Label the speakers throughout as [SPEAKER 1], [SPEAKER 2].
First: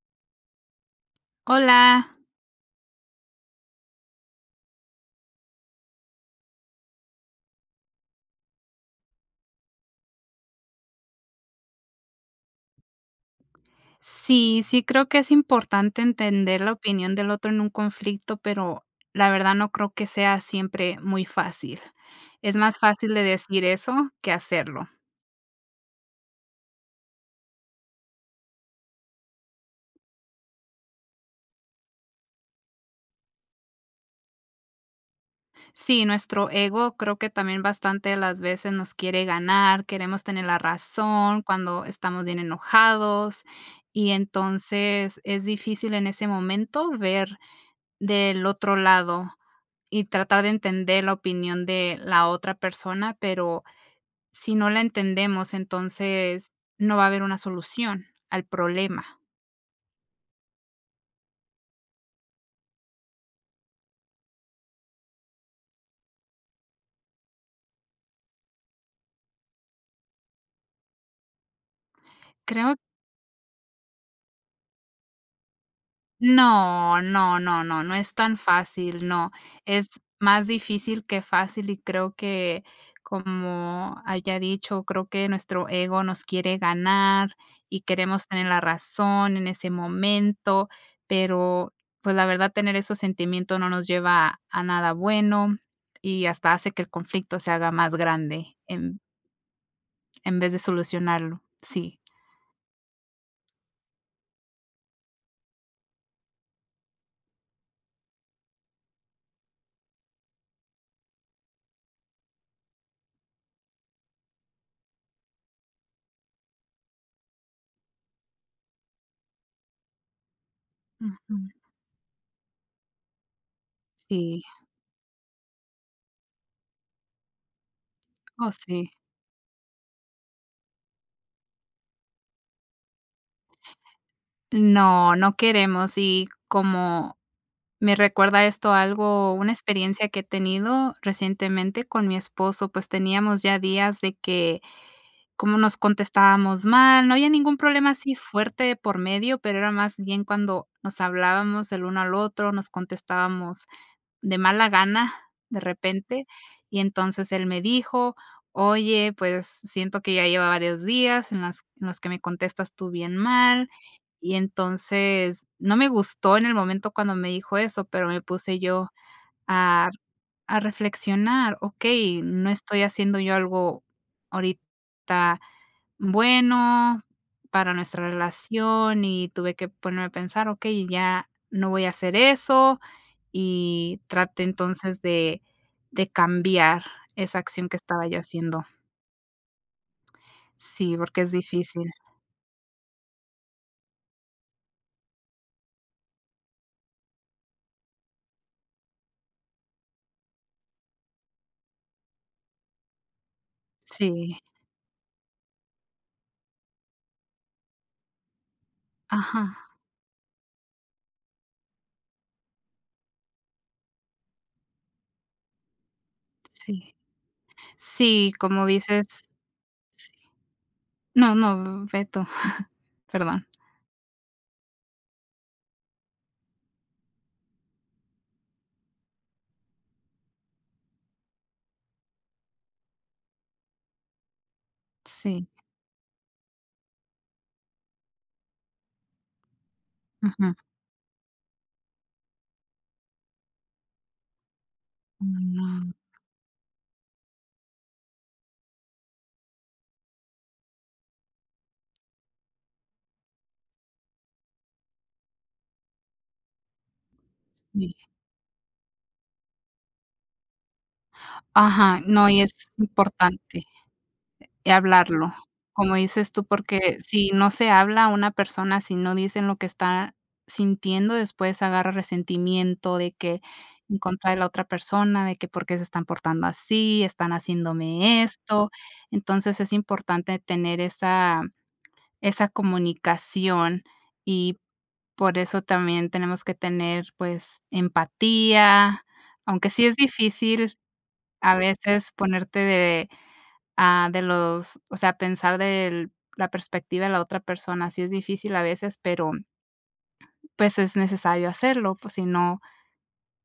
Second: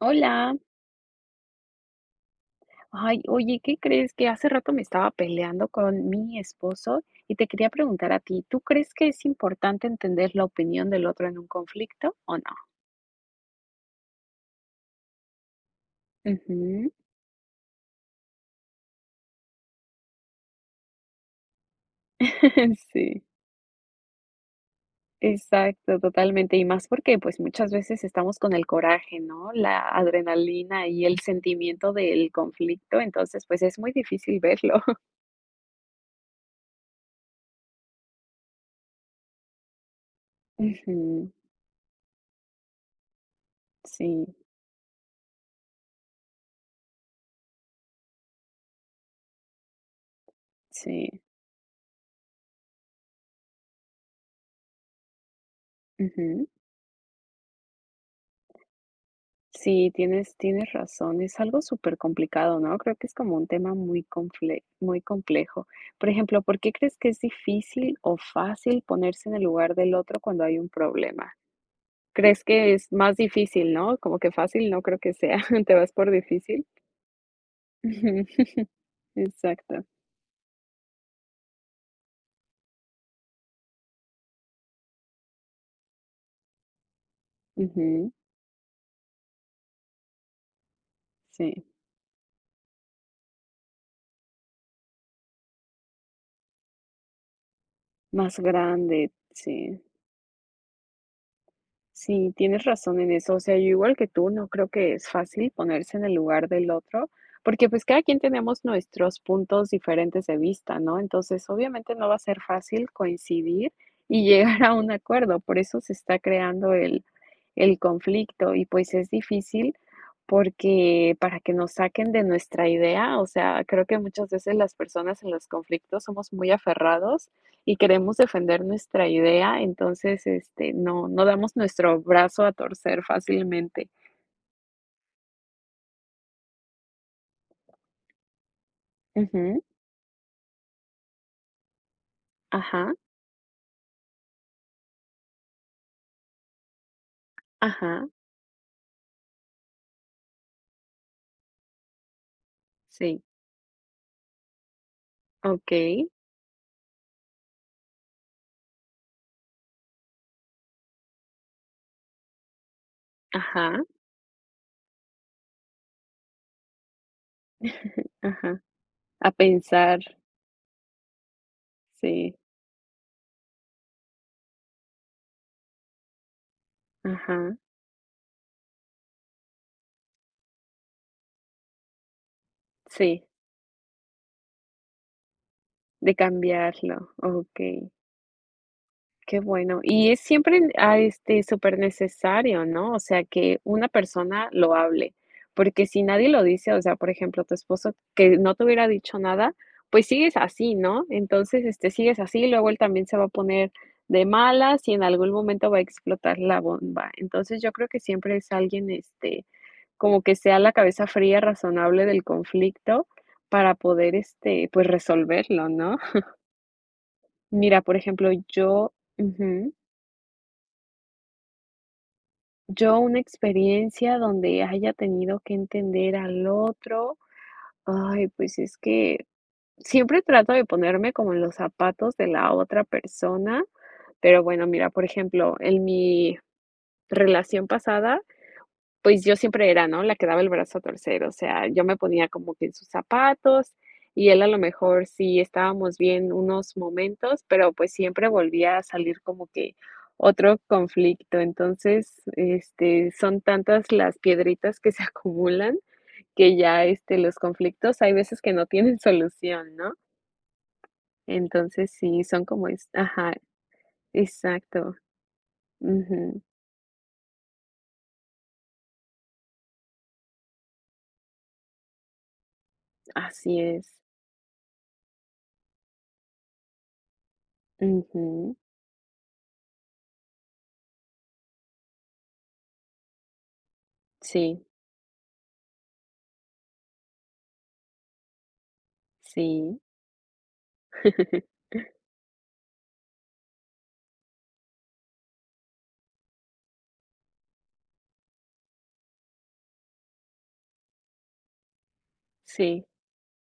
[SPEAKER 1] Hola.
[SPEAKER 2] Hola.
[SPEAKER 1] Ay, oye, ¿qué crees? Que hace rato me estaba peleando con mi esposo, y te quería preguntar a ti, ¿tú crees que es importante entender la opinión del otro en un conflicto, o no?
[SPEAKER 2] Sí, sí creo que es importante entender la
[SPEAKER 1] Ujú.
[SPEAKER 2] opinión del otro en un conflicto, pero la verdad no creo que sea siempre muy fácil. Es más fácil
[SPEAKER 1] Sí.
[SPEAKER 2] de decir eso, que hacerlo.
[SPEAKER 1] Exacto, totalmente, y más porque pues muchas veces estamos con el coraje, ¿no? La adrenalina y el sentimiento del conflicto, entonces pues es muy difícil verlo.
[SPEAKER 2] Sí, nuestro ego creo que también bastante de las veces nos quiere ganar, queremos tener la
[SPEAKER 1] Ujú.
[SPEAKER 2] razón cuando estamos bien enojados y
[SPEAKER 1] Sí.
[SPEAKER 2] entonces es difícil en ese momento ver del otro lado y tratar de entender la
[SPEAKER 1] Sí.
[SPEAKER 2] opinión de la otra persona, pero si no la entendemos
[SPEAKER 1] Ujú.
[SPEAKER 2] entonces no va a haber una solución al problema.
[SPEAKER 1] Sí, tienes tienes razón, es algo supercomplicado, ¿no? Creo que es como un tema muy confle muy complejo. Por ejemplo, ¿por qué crees que es difícil o fácil ponerse en el lugar del otro cuando hay un problema? ¿Crees que
[SPEAKER 2] Creo
[SPEAKER 1] es más difícil, no? Como que fácil no creo que sea. ¿Te vas por difícil?
[SPEAKER 2] No, no, no, no, no es
[SPEAKER 1] Ujú.
[SPEAKER 2] tan fácil, no.
[SPEAKER 1] Exacto.
[SPEAKER 2] Es más difícil que fácil, y creo que, como haya dicho, creo que nuestro ego nos quiere ganar y
[SPEAKER 1] Ujú.
[SPEAKER 2] queremos tener la razón en ese momento,
[SPEAKER 1] Sí.
[SPEAKER 2] pero pues la verdad tener esos sentimientos no nos lleva a nada bueno, y hasta hace que el conflicto se haga más
[SPEAKER 1] Más
[SPEAKER 2] grande en
[SPEAKER 1] grande, sí.
[SPEAKER 2] en vez de solucionarlo, sí.
[SPEAKER 1] Sí, tienes razón en eso, o sea, yo igual que tú, no creo que es fácil ponerse en el lugar del otro, porque, pues, cada quien tenemos nuestros puntos diferentes de vista, ¿no? Entonces, obviamente, no va a ser fácil coincidir y llegar a un acuerdo, por eso se está creando el el conflicto, y pues, es difícil porque para
[SPEAKER 2] Ujú.
[SPEAKER 1] que nos saquen de nuestra idea, o sea, creo que muchas
[SPEAKER 2] Sí.
[SPEAKER 1] veces las personas en los conflictos somos muy aferrados, y queremos
[SPEAKER 2] Oh,
[SPEAKER 1] defender
[SPEAKER 2] sí.
[SPEAKER 1] nuestra idea entonces, este, no no damos nuestro brazo a torcer fácilmente.
[SPEAKER 2] No, no queremos y, como me recuerda esto algo, una
[SPEAKER 1] Ujú.
[SPEAKER 2] experiencia que he tenido recientemente con mi esposo, pues
[SPEAKER 1] Ajá.
[SPEAKER 2] teníamos ya días de que, como nos contestábamos mal, no había ningún problema
[SPEAKER 1] Ajá.
[SPEAKER 2] así fuerte de por medio, pero era más bien cuando nos hablábamos el uno al otro, nos
[SPEAKER 1] Sí.
[SPEAKER 2] contestábamos de mala gana de
[SPEAKER 1] Okey.
[SPEAKER 2] repente, y entonces él me dijo: "Oye, pues, siento que ya lleva varios días en las en los que me contestas tú bien mal".
[SPEAKER 1] Ajá.
[SPEAKER 2] Y entonces no me gustó en el momento cuando me dijo eso, pero me puse
[SPEAKER 1] Ajá,
[SPEAKER 2] yo
[SPEAKER 1] a
[SPEAKER 2] a
[SPEAKER 1] pensar.
[SPEAKER 2] r a reflexionar: "Okey,
[SPEAKER 1] Sí.
[SPEAKER 2] no estoy haciendo yo algo ahorita bueno
[SPEAKER 1] Ajá.
[SPEAKER 2] para nuestra relación". Y tuve que ponerme a pensar: "Okey ya no voy a hacer eso".
[SPEAKER 1] Sí.
[SPEAKER 2] Y traté entonces de de
[SPEAKER 1] De
[SPEAKER 2] cambiar
[SPEAKER 1] cambiarlo,
[SPEAKER 2] esa acción que
[SPEAKER 1] okey.
[SPEAKER 2] estaba yo haciendo.
[SPEAKER 1] Qué bueno. Y es siempre n
[SPEAKER 2] Sí,
[SPEAKER 1] ah,
[SPEAKER 2] porque es
[SPEAKER 1] este,
[SPEAKER 2] difícil.
[SPEAKER 1] supernecesario, ¿no?, o sea que una persona lo hable, porque si nadie lo dice, o sea, por ejemplo, tu esposo, que no te hubiera dicho nada, pues, sigues así, ¿no? Entonces, este, sigues así, luego él también se va a poner de
[SPEAKER 2] Sí.
[SPEAKER 1] malas, y en algún momento va a explotar la bomba. Entonces, yo creo que siempre es alguien, este,
[SPEAKER 2] Ajá.
[SPEAKER 1] como que sea la cabeza fría, razonable del conflicto para poder, este, pues, resolverlo, ¿no?
[SPEAKER 2] Sí.
[SPEAKER 1] Mira, por ejemplo,
[SPEAKER 2] Sí, como
[SPEAKER 1] yo
[SPEAKER 2] dices
[SPEAKER 1] Ujú.
[SPEAKER 2] sí. No, no, v ve tú,
[SPEAKER 1] ¿Yo, una
[SPEAKER 2] perdón.
[SPEAKER 1] experiencia donde haya tenido que entender al otro? Ay, pues, es que siempre trato de ponerme como en los zapatos de la otra persona, pero bueno, mira, por
[SPEAKER 2] Sí.
[SPEAKER 1] ejemplo, en mi relación pasada, pues, yo siempre era, ¿no?, la quedaba el
[SPEAKER 2] Ujú.
[SPEAKER 1] brazo a torcer, o sea, yo me ponía como que en sus zapatos, y él a lo mejor, sí
[SPEAKER 2] Mm.
[SPEAKER 1] estábamos bien unos momentos, pero, pues, siempre volvía a salir como que otro conflicto. Entonces, este, son tantas las piedritas que se acumulan que ya, este, los
[SPEAKER 2] Sí.
[SPEAKER 1] conflictos hay veces que no tienen solución, ¿no? Entonces,
[SPEAKER 2] Ajá,
[SPEAKER 1] sí,
[SPEAKER 2] no, y
[SPEAKER 1] son
[SPEAKER 2] es
[SPEAKER 1] como es Ajá.
[SPEAKER 2] importante, eh,
[SPEAKER 1] Exacto.
[SPEAKER 2] hablarlo, como dices
[SPEAKER 1] Ujú.
[SPEAKER 2] tú, porque si no se habla, una persona, si no dicen lo que está sintiendo, después agarra resentimiento de que
[SPEAKER 1] Así es.
[SPEAKER 2] en contra de la otra persona, de que por qué se están portando así, están haciéndome
[SPEAKER 1] Ujú.
[SPEAKER 2] esto. Entonces, es importante tener esa esa comunicación, y
[SPEAKER 1] Sí.
[SPEAKER 2] por eso también tenemos que tener, pues, empatía, aunque
[SPEAKER 1] Sí.
[SPEAKER 2] sí es difícil a veces ponerte de a de los o sea, pensar del la perspectiva de la otra persona, sí es difícil a veces, pero pues, es necesario hacerlo, pues, si no,
[SPEAKER 1] Sí.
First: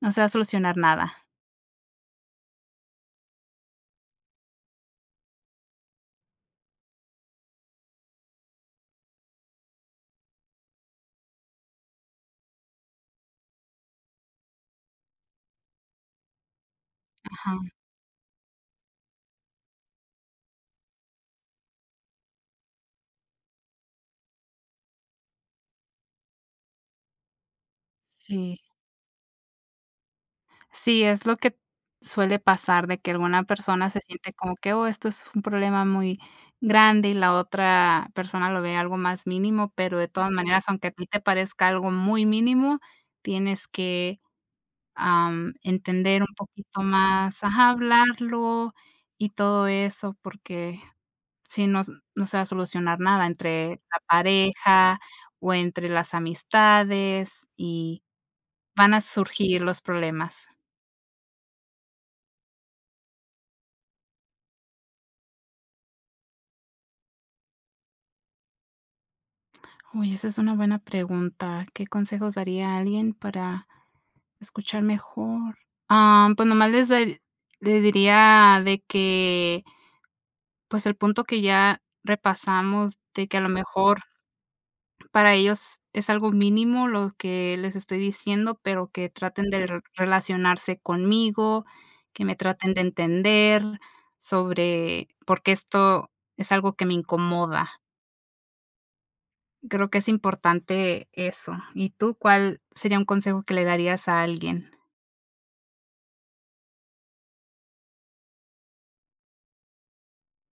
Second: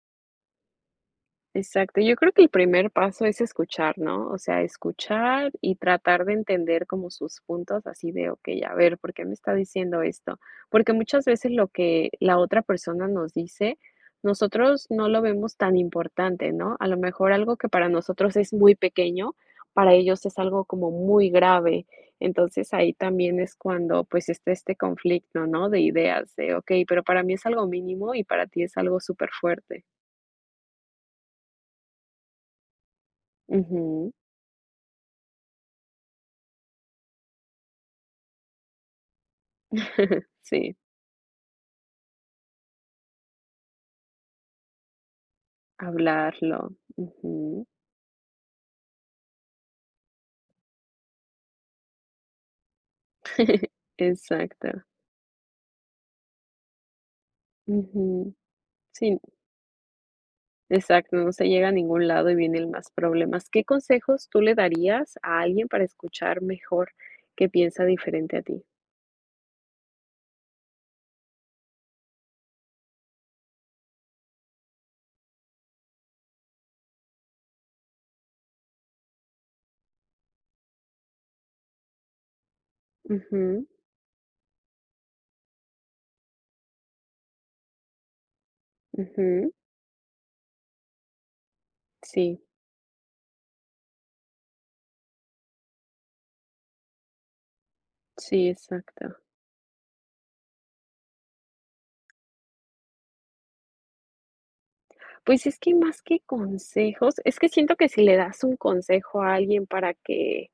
[SPEAKER 2] no se va a solucionar nada.
[SPEAKER 1] Exacto, yo creo que el primer paso es escuchar, ¿no?, o sea, escuchar y tratar de entender como sus puntos, así de: "Okey, a ver, ¿por qué me está diciendo esto?", porque muchas veces lo que la otra persona nos dice, nosotros no lo vemos tan importante, ¿no? A lo mejor, algo que
[SPEAKER 2] Ajá.
[SPEAKER 1] para nosotros es muy pequeño, para ellos es algo como muy grave. Entonces, ahí también es cuando, pues, está este conflicto ¿no?, de ideas, de: "Okey, pero para mí es algo mínimo, y para ti
[SPEAKER 2] Sí.
[SPEAKER 1] es algo superfuerte".
[SPEAKER 2] Sí, es lo que suele pasar, de que alguna persona se
[SPEAKER 1] Ujú.
[SPEAKER 2] siente como que "Oh, esto es un problema muy grande", y la otra persona lo ve algo más mínimo, pero de todas maneras,
[SPEAKER 1] Sí.
[SPEAKER 2] aunque a ti te parezca algo muy mínimo tienes que, am, entender un
[SPEAKER 1] Hablarlo,
[SPEAKER 2] poquito más
[SPEAKER 1] ujú.
[SPEAKER 2] Ajá, hablarlo, y todo eso porque si no s no se va a solucionar nada entre la
[SPEAKER 1] Exacto.
[SPEAKER 2] pareja o entre las amistades, y
[SPEAKER 1] Ujú.
[SPEAKER 2] van a
[SPEAKER 1] Sí.
[SPEAKER 2] surgir los problemas.
[SPEAKER 1] Exacto, no se llega a ningún lado y vienen más problemas. ¿Qué consejos tú le darías a alguien para escuchar mejor qué piensa diferente a ti?
[SPEAKER 2] Uy, esa es una buena pregunta, ¿qué consejos daría a alguien para escuchar mejor? Ah, pues nada más les darí les diría de que pues, el punto que ya repasamos, de que, a lo
[SPEAKER 1] Ujú.
[SPEAKER 2] mejor para ellos, es algo mínimo lo que les estoy diciendo, pero que traten
[SPEAKER 1] Ujú.
[SPEAKER 2] de r relacionarse conmigo, que me
[SPEAKER 1] Sí.
[SPEAKER 2] traten de entender sobre por qué esto es algo que me incomoda.
[SPEAKER 1] Sí, exacto.
[SPEAKER 2] Creo que es importante, eso. Y tú, ¿cuál sería un consejo que le darías a alguien?
[SPEAKER 1] Pues, es que, más que consejos es que siento que, si le das un consejo a alguien, para que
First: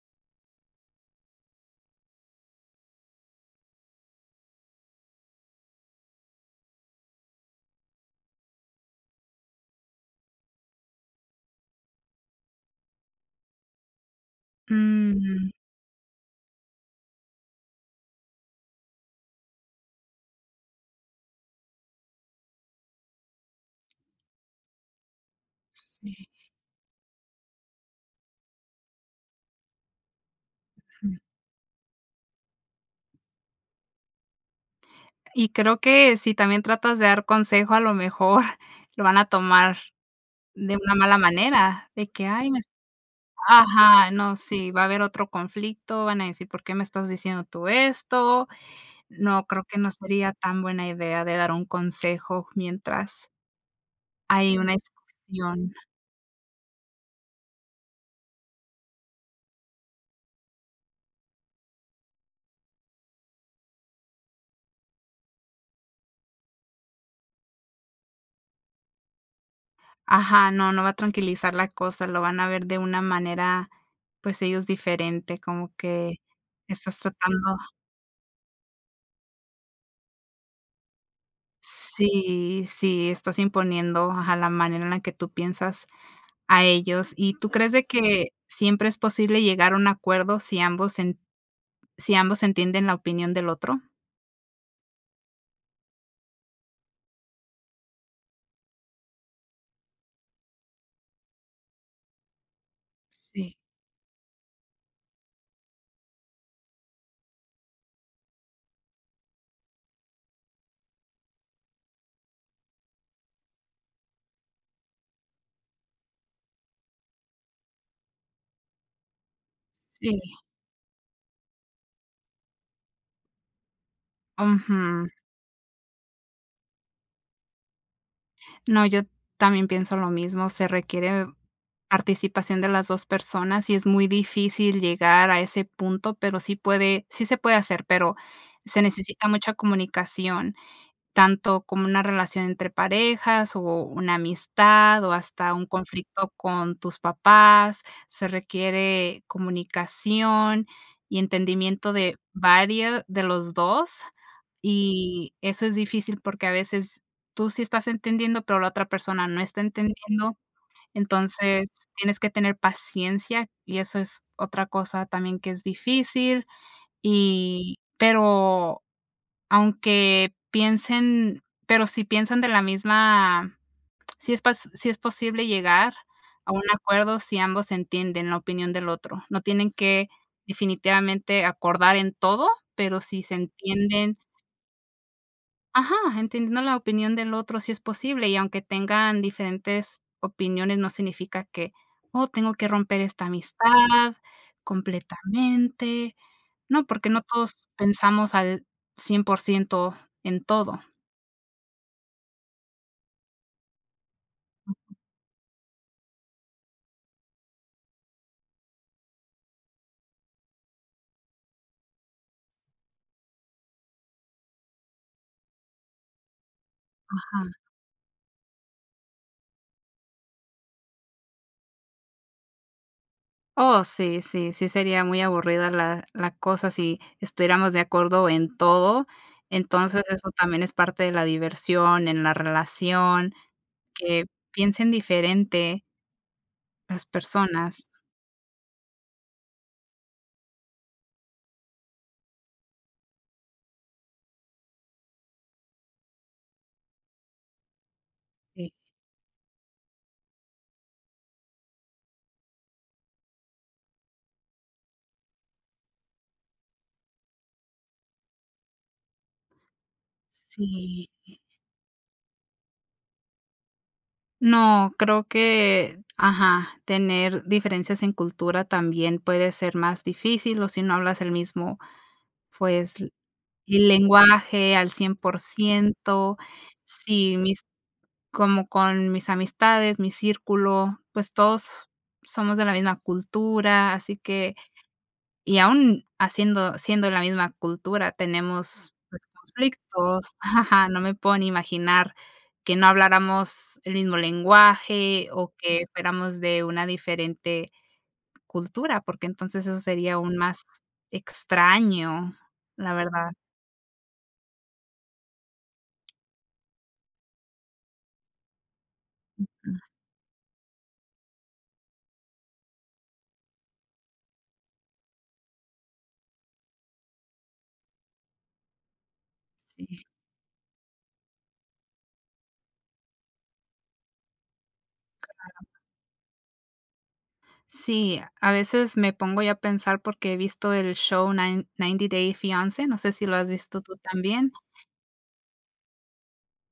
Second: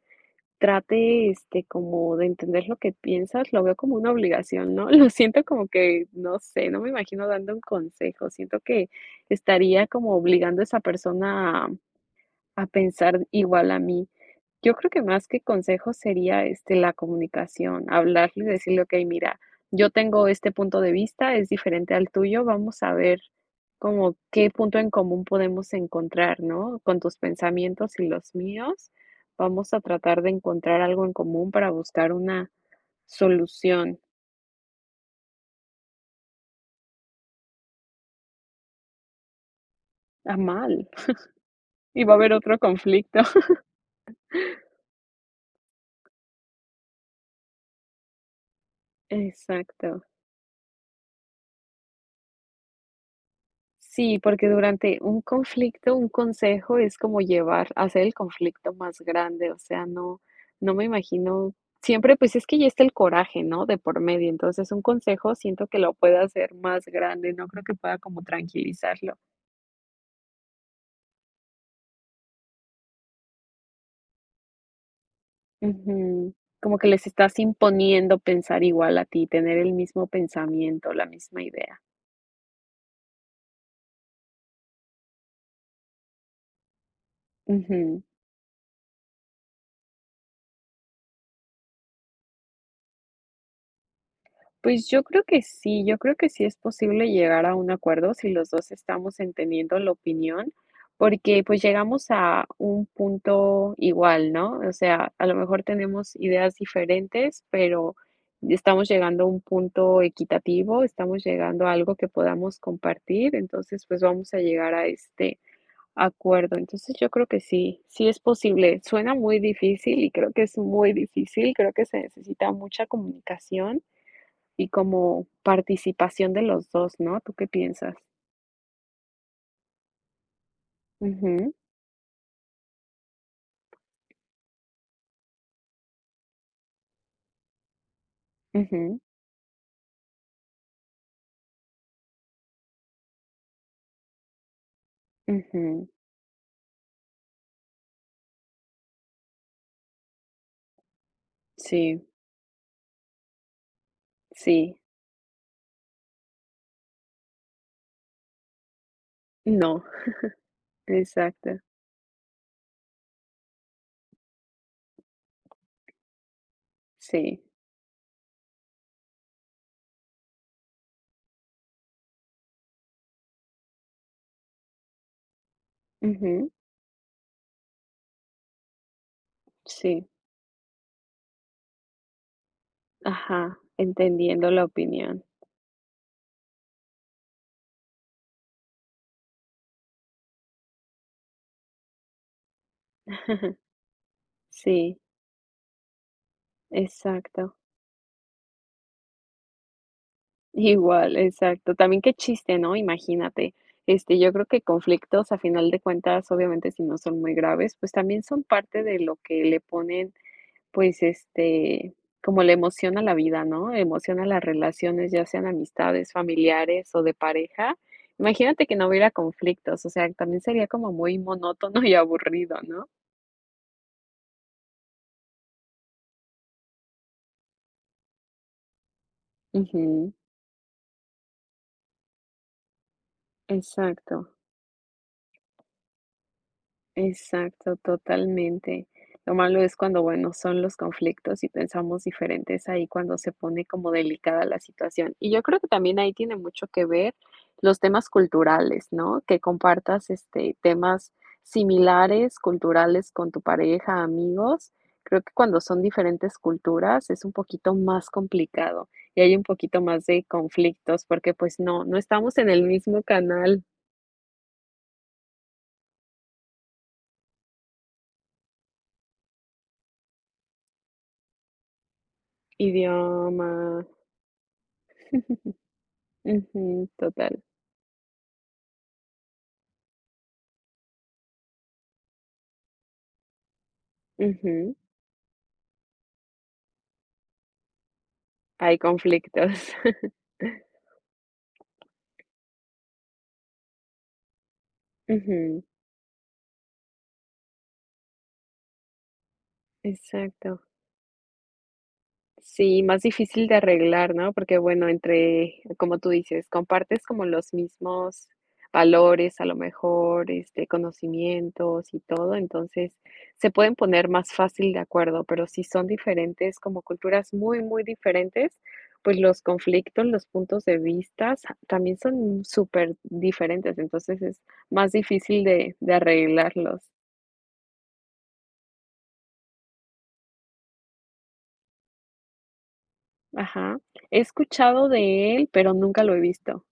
[SPEAKER 1] trate, este, como de entender lo que piensas, lo veo como una obligación, ¿no? Lo siento, como que, no sé. No me imagino, dando un consejo. Siento que, estaría como, obligando a esa persona, a a pensar igual a mí. Yo creo, que más que
[SPEAKER 2] Mm.
[SPEAKER 1] consejos, sería, este, la comunicación, hablarle y decirle: "Okey, mira, yo tengo este punto de vista. Es diferente al tuyo. Vamos a ver, como qué punto en común, podemos
[SPEAKER 2] Sí.
[SPEAKER 1] encontrar, ¿no?, con tus pensamientos y los míos, vamos a tratar, de encontrar algo en
[SPEAKER 2] Ujú.
[SPEAKER 1] común, para buscar una solución.
[SPEAKER 2] Y creo que, si también tratas de dar consejo, a lo mejor, lo van a tomar
[SPEAKER 1] Ah,
[SPEAKER 2] de
[SPEAKER 1] mal.
[SPEAKER 2] una mala manera,
[SPEAKER 1] Y
[SPEAKER 2] de
[SPEAKER 1] va a
[SPEAKER 2] que:
[SPEAKER 1] haber
[SPEAKER 2] "Ay
[SPEAKER 1] otro
[SPEAKER 2] me es".
[SPEAKER 1] conflicto.
[SPEAKER 2] Ajá, no, sí. Va a haber otro conflicto, van a decir: "¿Por qué me estás diciendo tú esto?". No, creo que no
[SPEAKER 1] Exacto.
[SPEAKER 2] sería tan buena idea de dar un consejo, mientras
[SPEAKER 1] Sí, porque
[SPEAKER 2] hay una
[SPEAKER 1] durante un
[SPEAKER 2] discusión.
[SPEAKER 1] conflicto, un consejo, es como llevar hacer el conflicto más grande. O sea, no, no me imagino. Siempre, pues, es que ya está el coraje, ¿no?, de por medio. Entonces, un consejo, siento que lo puedo hacer más grande. No creo que pueda como tranquilizarlo.
[SPEAKER 2] Ajá, no, no va a tranquilizar la cosa, lo van a ver de una manera pues ellos diferente, como que
[SPEAKER 1] Ujú, como que
[SPEAKER 2] estás
[SPEAKER 1] les estás
[SPEAKER 2] tratando
[SPEAKER 1] imponiendo pensar igual a ti, tener el mismo pensamiento, la misma idea.
[SPEAKER 2] Sí, sí, estás imponiendo a la manera en la que tú piensas a ellos, ¿y tú crees de
[SPEAKER 1] Ujú.
[SPEAKER 2] que siempre es posible llegar a un acuerdo si ambos en si ambos entienden la opinión del otro?
[SPEAKER 1] Pues yo creo que sí, yo creo que sí es posible llegar a un acuerdo si los 2 estamos entendiendo la opinión, porque pues llegamos a un
[SPEAKER 2] Sí.
[SPEAKER 1] punto igual, ¿no? O sea, a lo mejor tenemos ideas diferentes, pero estamos llegando a un punto equitativo, estamos llegando a algo que podamos compartir, entonces, pues vamos a llegar a este acuerdo. Entonces, yo creo que sí, sí es posible. Suena muy difícil, y
[SPEAKER 2] Sí.
[SPEAKER 1] creo que es muy difícil, creo que se necesita mucha comunicación, y
[SPEAKER 2] Ujú.
[SPEAKER 1] como participación de los 2, ¿no? ¿Tú qué piensas?
[SPEAKER 2] No, yo también pienso lo mismo, se requiere
[SPEAKER 1] Ujú.
[SPEAKER 2] participación de las 2 personas y es muy difícil llegar a ese punto, pero sí puede, sí se puede hacer, pero se
[SPEAKER 1] Ujú.
[SPEAKER 2] necesita mucha comunicación tanto como una relación entre parejas, o una amistad, o hasta un
[SPEAKER 1] Ujú.
[SPEAKER 2] conflicto con tus papás. Se requiere comunicación y entendimiento
[SPEAKER 1] Sí.
[SPEAKER 2] de vario de los 2
[SPEAKER 1] Sí.
[SPEAKER 2] y eso es difícil porque a veces tú sí estás entendiendo, pero la otra persona no está
[SPEAKER 1] No,
[SPEAKER 2] entendiendo,
[SPEAKER 1] exacto.
[SPEAKER 2] entonces tienes que tener paciencia y eso es otra cosa también que es difícil,
[SPEAKER 1] Sí.
[SPEAKER 2] y pero aunque piensen pero si piensan de la misma, si es pas si es posible llegar
[SPEAKER 1] Ujú.
[SPEAKER 2] a un acuerdo si ambos entienden la opinión del otro, no tienen
[SPEAKER 1] Sí.
[SPEAKER 2] que definitivamente acordar en todo, pero si se
[SPEAKER 1] Ajá,
[SPEAKER 2] entienden
[SPEAKER 1] entendiendo la opinión.
[SPEAKER 2] ajá, entendiendo la opinión del otro sí es posible, y aunque tengan diferentes opiniones no significa que: "Oh tengo que romper esta amistad
[SPEAKER 1] Sí.
[SPEAKER 2] completamente", ¿no?, porque no
[SPEAKER 1] Exacto.
[SPEAKER 2] todos pensamos al 100% en todo.
[SPEAKER 1] Igual, exacto. También qué chiste, ¿no?, imagínate, este, yo creo que
[SPEAKER 2] Ujú.
[SPEAKER 1] conflictos a final de cuentas, obviamente, si no son muy graves, pues también son parte de lo que le ponen, pues este como la emoción a la vida, ¿no? Emoción a las relaciones, ya sean amistades, familiares o de
[SPEAKER 2] Ajá.
[SPEAKER 1] pareja, imagínate que no hubiera conflictos, o sea también sería como muy monótono y aburrido, ¿no?
[SPEAKER 2] Oh, sí, sí, sí sería muy aburrida la la cosa si estuviéramos de acuerdo en todo. Entonces
[SPEAKER 1] Ujú.
[SPEAKER 2] eso también es parte de la diversión en la relación,
[SPEAKER 1] Exacto.
[SPEAKER 2] que piensen diferente las
[SPEAKER 1] Exacto,
[SPEAKER 2] personas.
[SPEAKER 1] totalmente. Lo malo es cuando bueno son los conflictos y pensamos diferente, es ahí cuando se pone como delicada la situación. Y yo creo que también ahí tiene mucho que ver los temas
[SPEAKER 2] Sí.
[SPEAKER 1] culturales, ¿no?, que compartas, este, temas similares, culturales con tu pareja, amigos. Creo que cuando son diferentes culturas es un poquito más complicado y hay un poquito más de conflictos
[SPEAKER 2] Sí.
[SPEAKER 1] porque pues no, no estamos en el mismo canal.
[SPEAKER 2] No, creo que Ajá. Tener diferencias en cultura, también puede ser más difícil. O si no hablas el mismo pues, l
[SPEAKER 1] Idioma.
[SPEAKER 2] el lenguaje al cien por ciento
[SPEAKER 1] Ujú.
[SPEAKER 2] Sí,
[SPEAKER 1] Total.
[SPEAKER 2] mis como con mis amistades, mi círculo, pues todos, somos de la misma cultura, así que
[SPEAKER 1] Ujú.
[SPEAKER 2] y aún, haciendo siendo la misma cultura,
[SPEAKER 1] Hay
[SPEAKER 2] tenemos, pues
[SPEAKER 1] conflictos.
[SPEAKER 2] conflictos. No me puedo ni imaginar, que no habláramos el mismo lenguaje, o
[SPEAKER 1] Ujú.
[SPEAKER 2] que fuéramos de una diferente cultura, porque entonces, eso sería aún
[SPEAKER 1] Exacto.
[SPEAKER 2] más extraño.
[SPEAKER 1] Sí,
[SPEAKER 2] La
[SPEAKER 1] más
[SPEAKER 2] verdad.
[SPEAKER 1] difícil de arreglar, ¿no? Porque, bueno, entre como tú dices, compartes como los mismos valores, a lo
[SPEAKER 2] Ujú.
[SPEAKER 1] mejor. Este, conocimientos y todo. Entonces, se pueden poner más fácil de acuerdo. Pero, si son diferentes, como culturas muy, muy diferentes, pues los
[SPEAKER 2] Sí.
[SPEAKER 1] conflictos, los puntos de vistas, también son súper diferentes. Entonces, es más difícil
[SPEAKER 2] Claro.
[SPEAKER 1] de de arreglarlos.
[SPEAKER 2] Sí, a veces me pongo yo a pensar porque he visto el show nine Ninety Day Fiancé, ¿no sé si lo has
[SPEAKER 1] Ajá.
[SPEAKER 2] visto tú
[SPEAKER 1] He
[SPEAKER 2] también?
[SPEAKER 1] escuchado de él, pero nunca lo he visto.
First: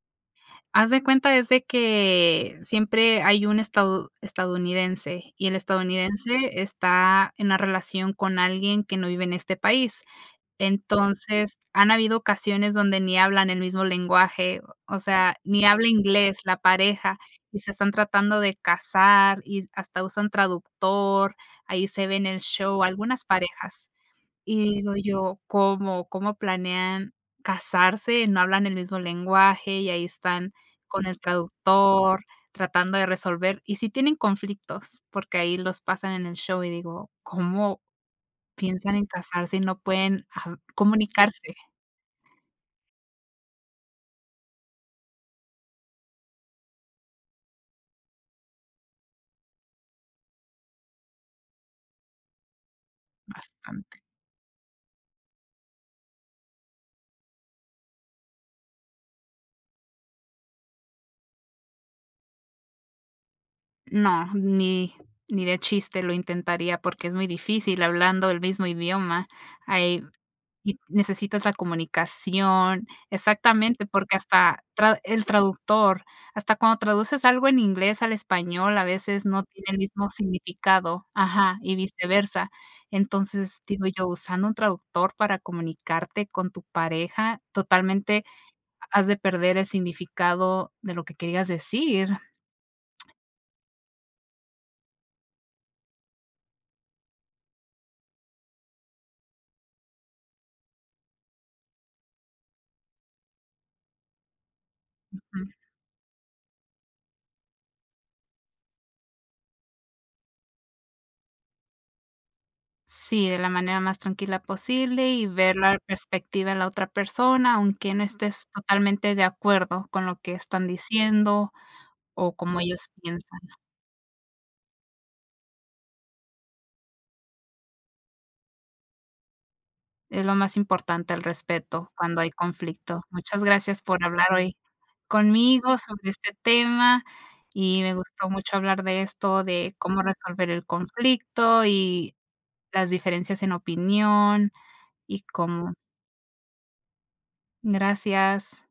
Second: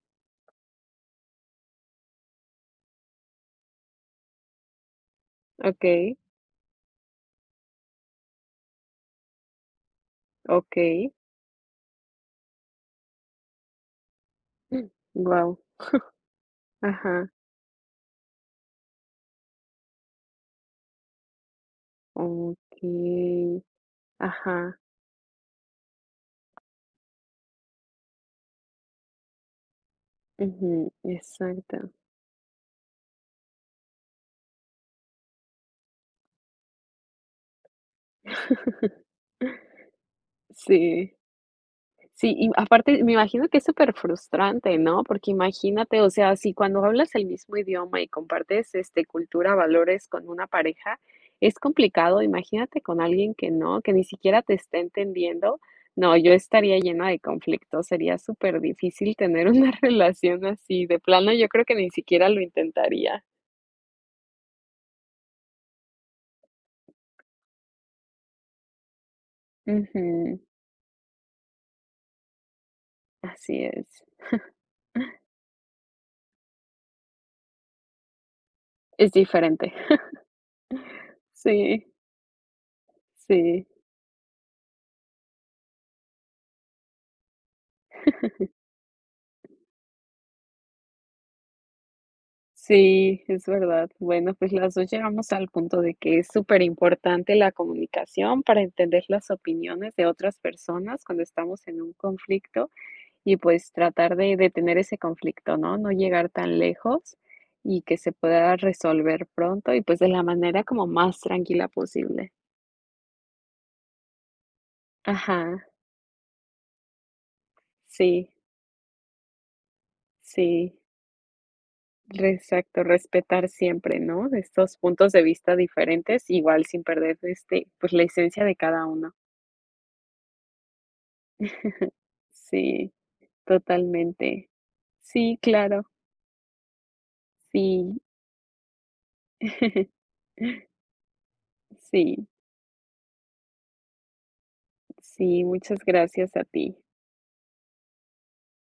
[SPEAKER 2] Haz de cuenta es de que siempre hay un estado estadounidense, y el
[SPEAKER 1] Okey.
[SPEAKER 2] estadounidense está en una relación con alguien que no vive en este país.
[SPEAKER 1] Okey.
[SPEAKER 2] Entonces han habido ocasiones donde ni hablan el mismo lenguaje, o
[SPEAKER 1] Guau.
[SPEAKER 2] sea, ni habla inglés la pareja
[SPEAKER 1] Ajá.
[SPEAKER 2] y se están tratando de casar, y hasta usan traductor, ahí se ve en el show, algunas
[SPEAKER 1] Okey.
[SPEAKER 2] parejas. Y
[SPEAKER 1] Ajá.
[SPEAKER 2] digo yo, ¿cómo cómo planean casarse, no hablan el mismo lenguaje, y ahí están
[SPEAKER 1] Ujú,
[SPEAKER 2] con el
[SPEAKER 1] exacto.
[SPEAKER 2] traductor tratando de resolver, y sí tienen conflictos porque ahí los pasan en el show y digo, ¿cómo piensan en casarse y no pueden hab
[SPEAKER 1] Sí.
[SPEAKER 2] comunicarse?
[SPEAKER 1] Sí, y aparte me imagino que es superfrustrante, ¿no?, porque imagínate, o sea, si cuando hablas el mismo idioma y compartes, este, cultura, valores con una pareja, es complicado, imagínate con alguien que no, que
[SPEAKER 2] Bastante.
[SPEAKER 1] ni siquiera te esté entendiendo. No, yo estaría llena de conflicto, sería superdificil tener una relación así. De plano yo creo que ni siquiera lo intentaría.
[SPEAKER 2] No, ni ni de chiste lo intentaría porque es muy difícil hablando el mismo idioma. Hay
[SPEAKER 1] Ujú.
[SPEAKER 2] y necesitas la comunicación.
[SPEAKER 1] Así
[SPEAKER 2] Exactamente,
[SPEAKER 1] es.
[SPEAKER 2] porque hasta tra el traductor hasta cuando traduces algo en inglés al español a
[SPEAKER 1] Es
[SPEAKER 2] veces no tiene
[SPEAKER 1] diferente.
[SPEAKER 2] el mismo significado. Ajá y
[SPEAKER 1] Sí.
[SPEAKER 2] viceversa. Entonces
[SPEAKER 1] Sí.
[SPEAKER 2] digo yo usando un traductor para comunicarte con tu pareja totalmente has de perder el significado de lo que querías decir.
[SPEAKER 1] Sí, es verdad. Bueno, pues las 2 llegamos al punto de que es superimportante la comunicación para entender las opiniones de otras personas cuando estamos en un conflicto, y pues, tratar de detener ese
[SPEAKER 2] Ujú.
[SPEAKER 1] conflicto, ¿no?, no llegar tan lejos y que se pueda resolver pronto, y pues de la manera como más tranquila posible.
[SPEAKER 2] Sí, de la manera más tranquila posible, y ver
[SPEAKER 1] Ajá.
[SPEAKER 2] la perspectiva en la otra persona, aunque no
[SPEAKER 1] Sí.
[SPEAKER 2] estés totalmente de acuerdo con lo que están
[SPEAKER 1] Sí.
[SPEAKER 2] diciendo,
[SPEAKER 1] Re
[SPEAKER 2] o como
[SPEAKER 1] Exacto,
[SPEAKER 2] ellos piensan.
[SPEAKER 1] respetar siempre, ¿no?, de estos puntos de vista diferentes, igual sin perder, este, pues la esencia de cada uno.
[SPEAKER 2] Es lo más importante el respeto cuando hay
[SPEAKER 1] Sí,
[SPEAKER 2] conflicto. Muchas gracias por hablar
[SPEAKER 1] totalmente.
[SPEAKER 2] hoy
[SPEAKER 1] Sí,
[SPEAKER 2] conmigo
[SPEAKER 1] claro.
[SPEAKER 2] sobre este tema, y me
[SPEAKER 1] Sí.
[SPEAKER 2] gustó mucho hablar de esto de cómo resolver el conflicto y
[SPEAKER 1] Sí.
[SPEAKER 2] las diferencias en opinión, y
[SPEAKER 1] Sí,
[SPEAKER 2] cómo
[SPEAKER 1] muchas gracias a ti.
[SPEAKER 2] Gracias.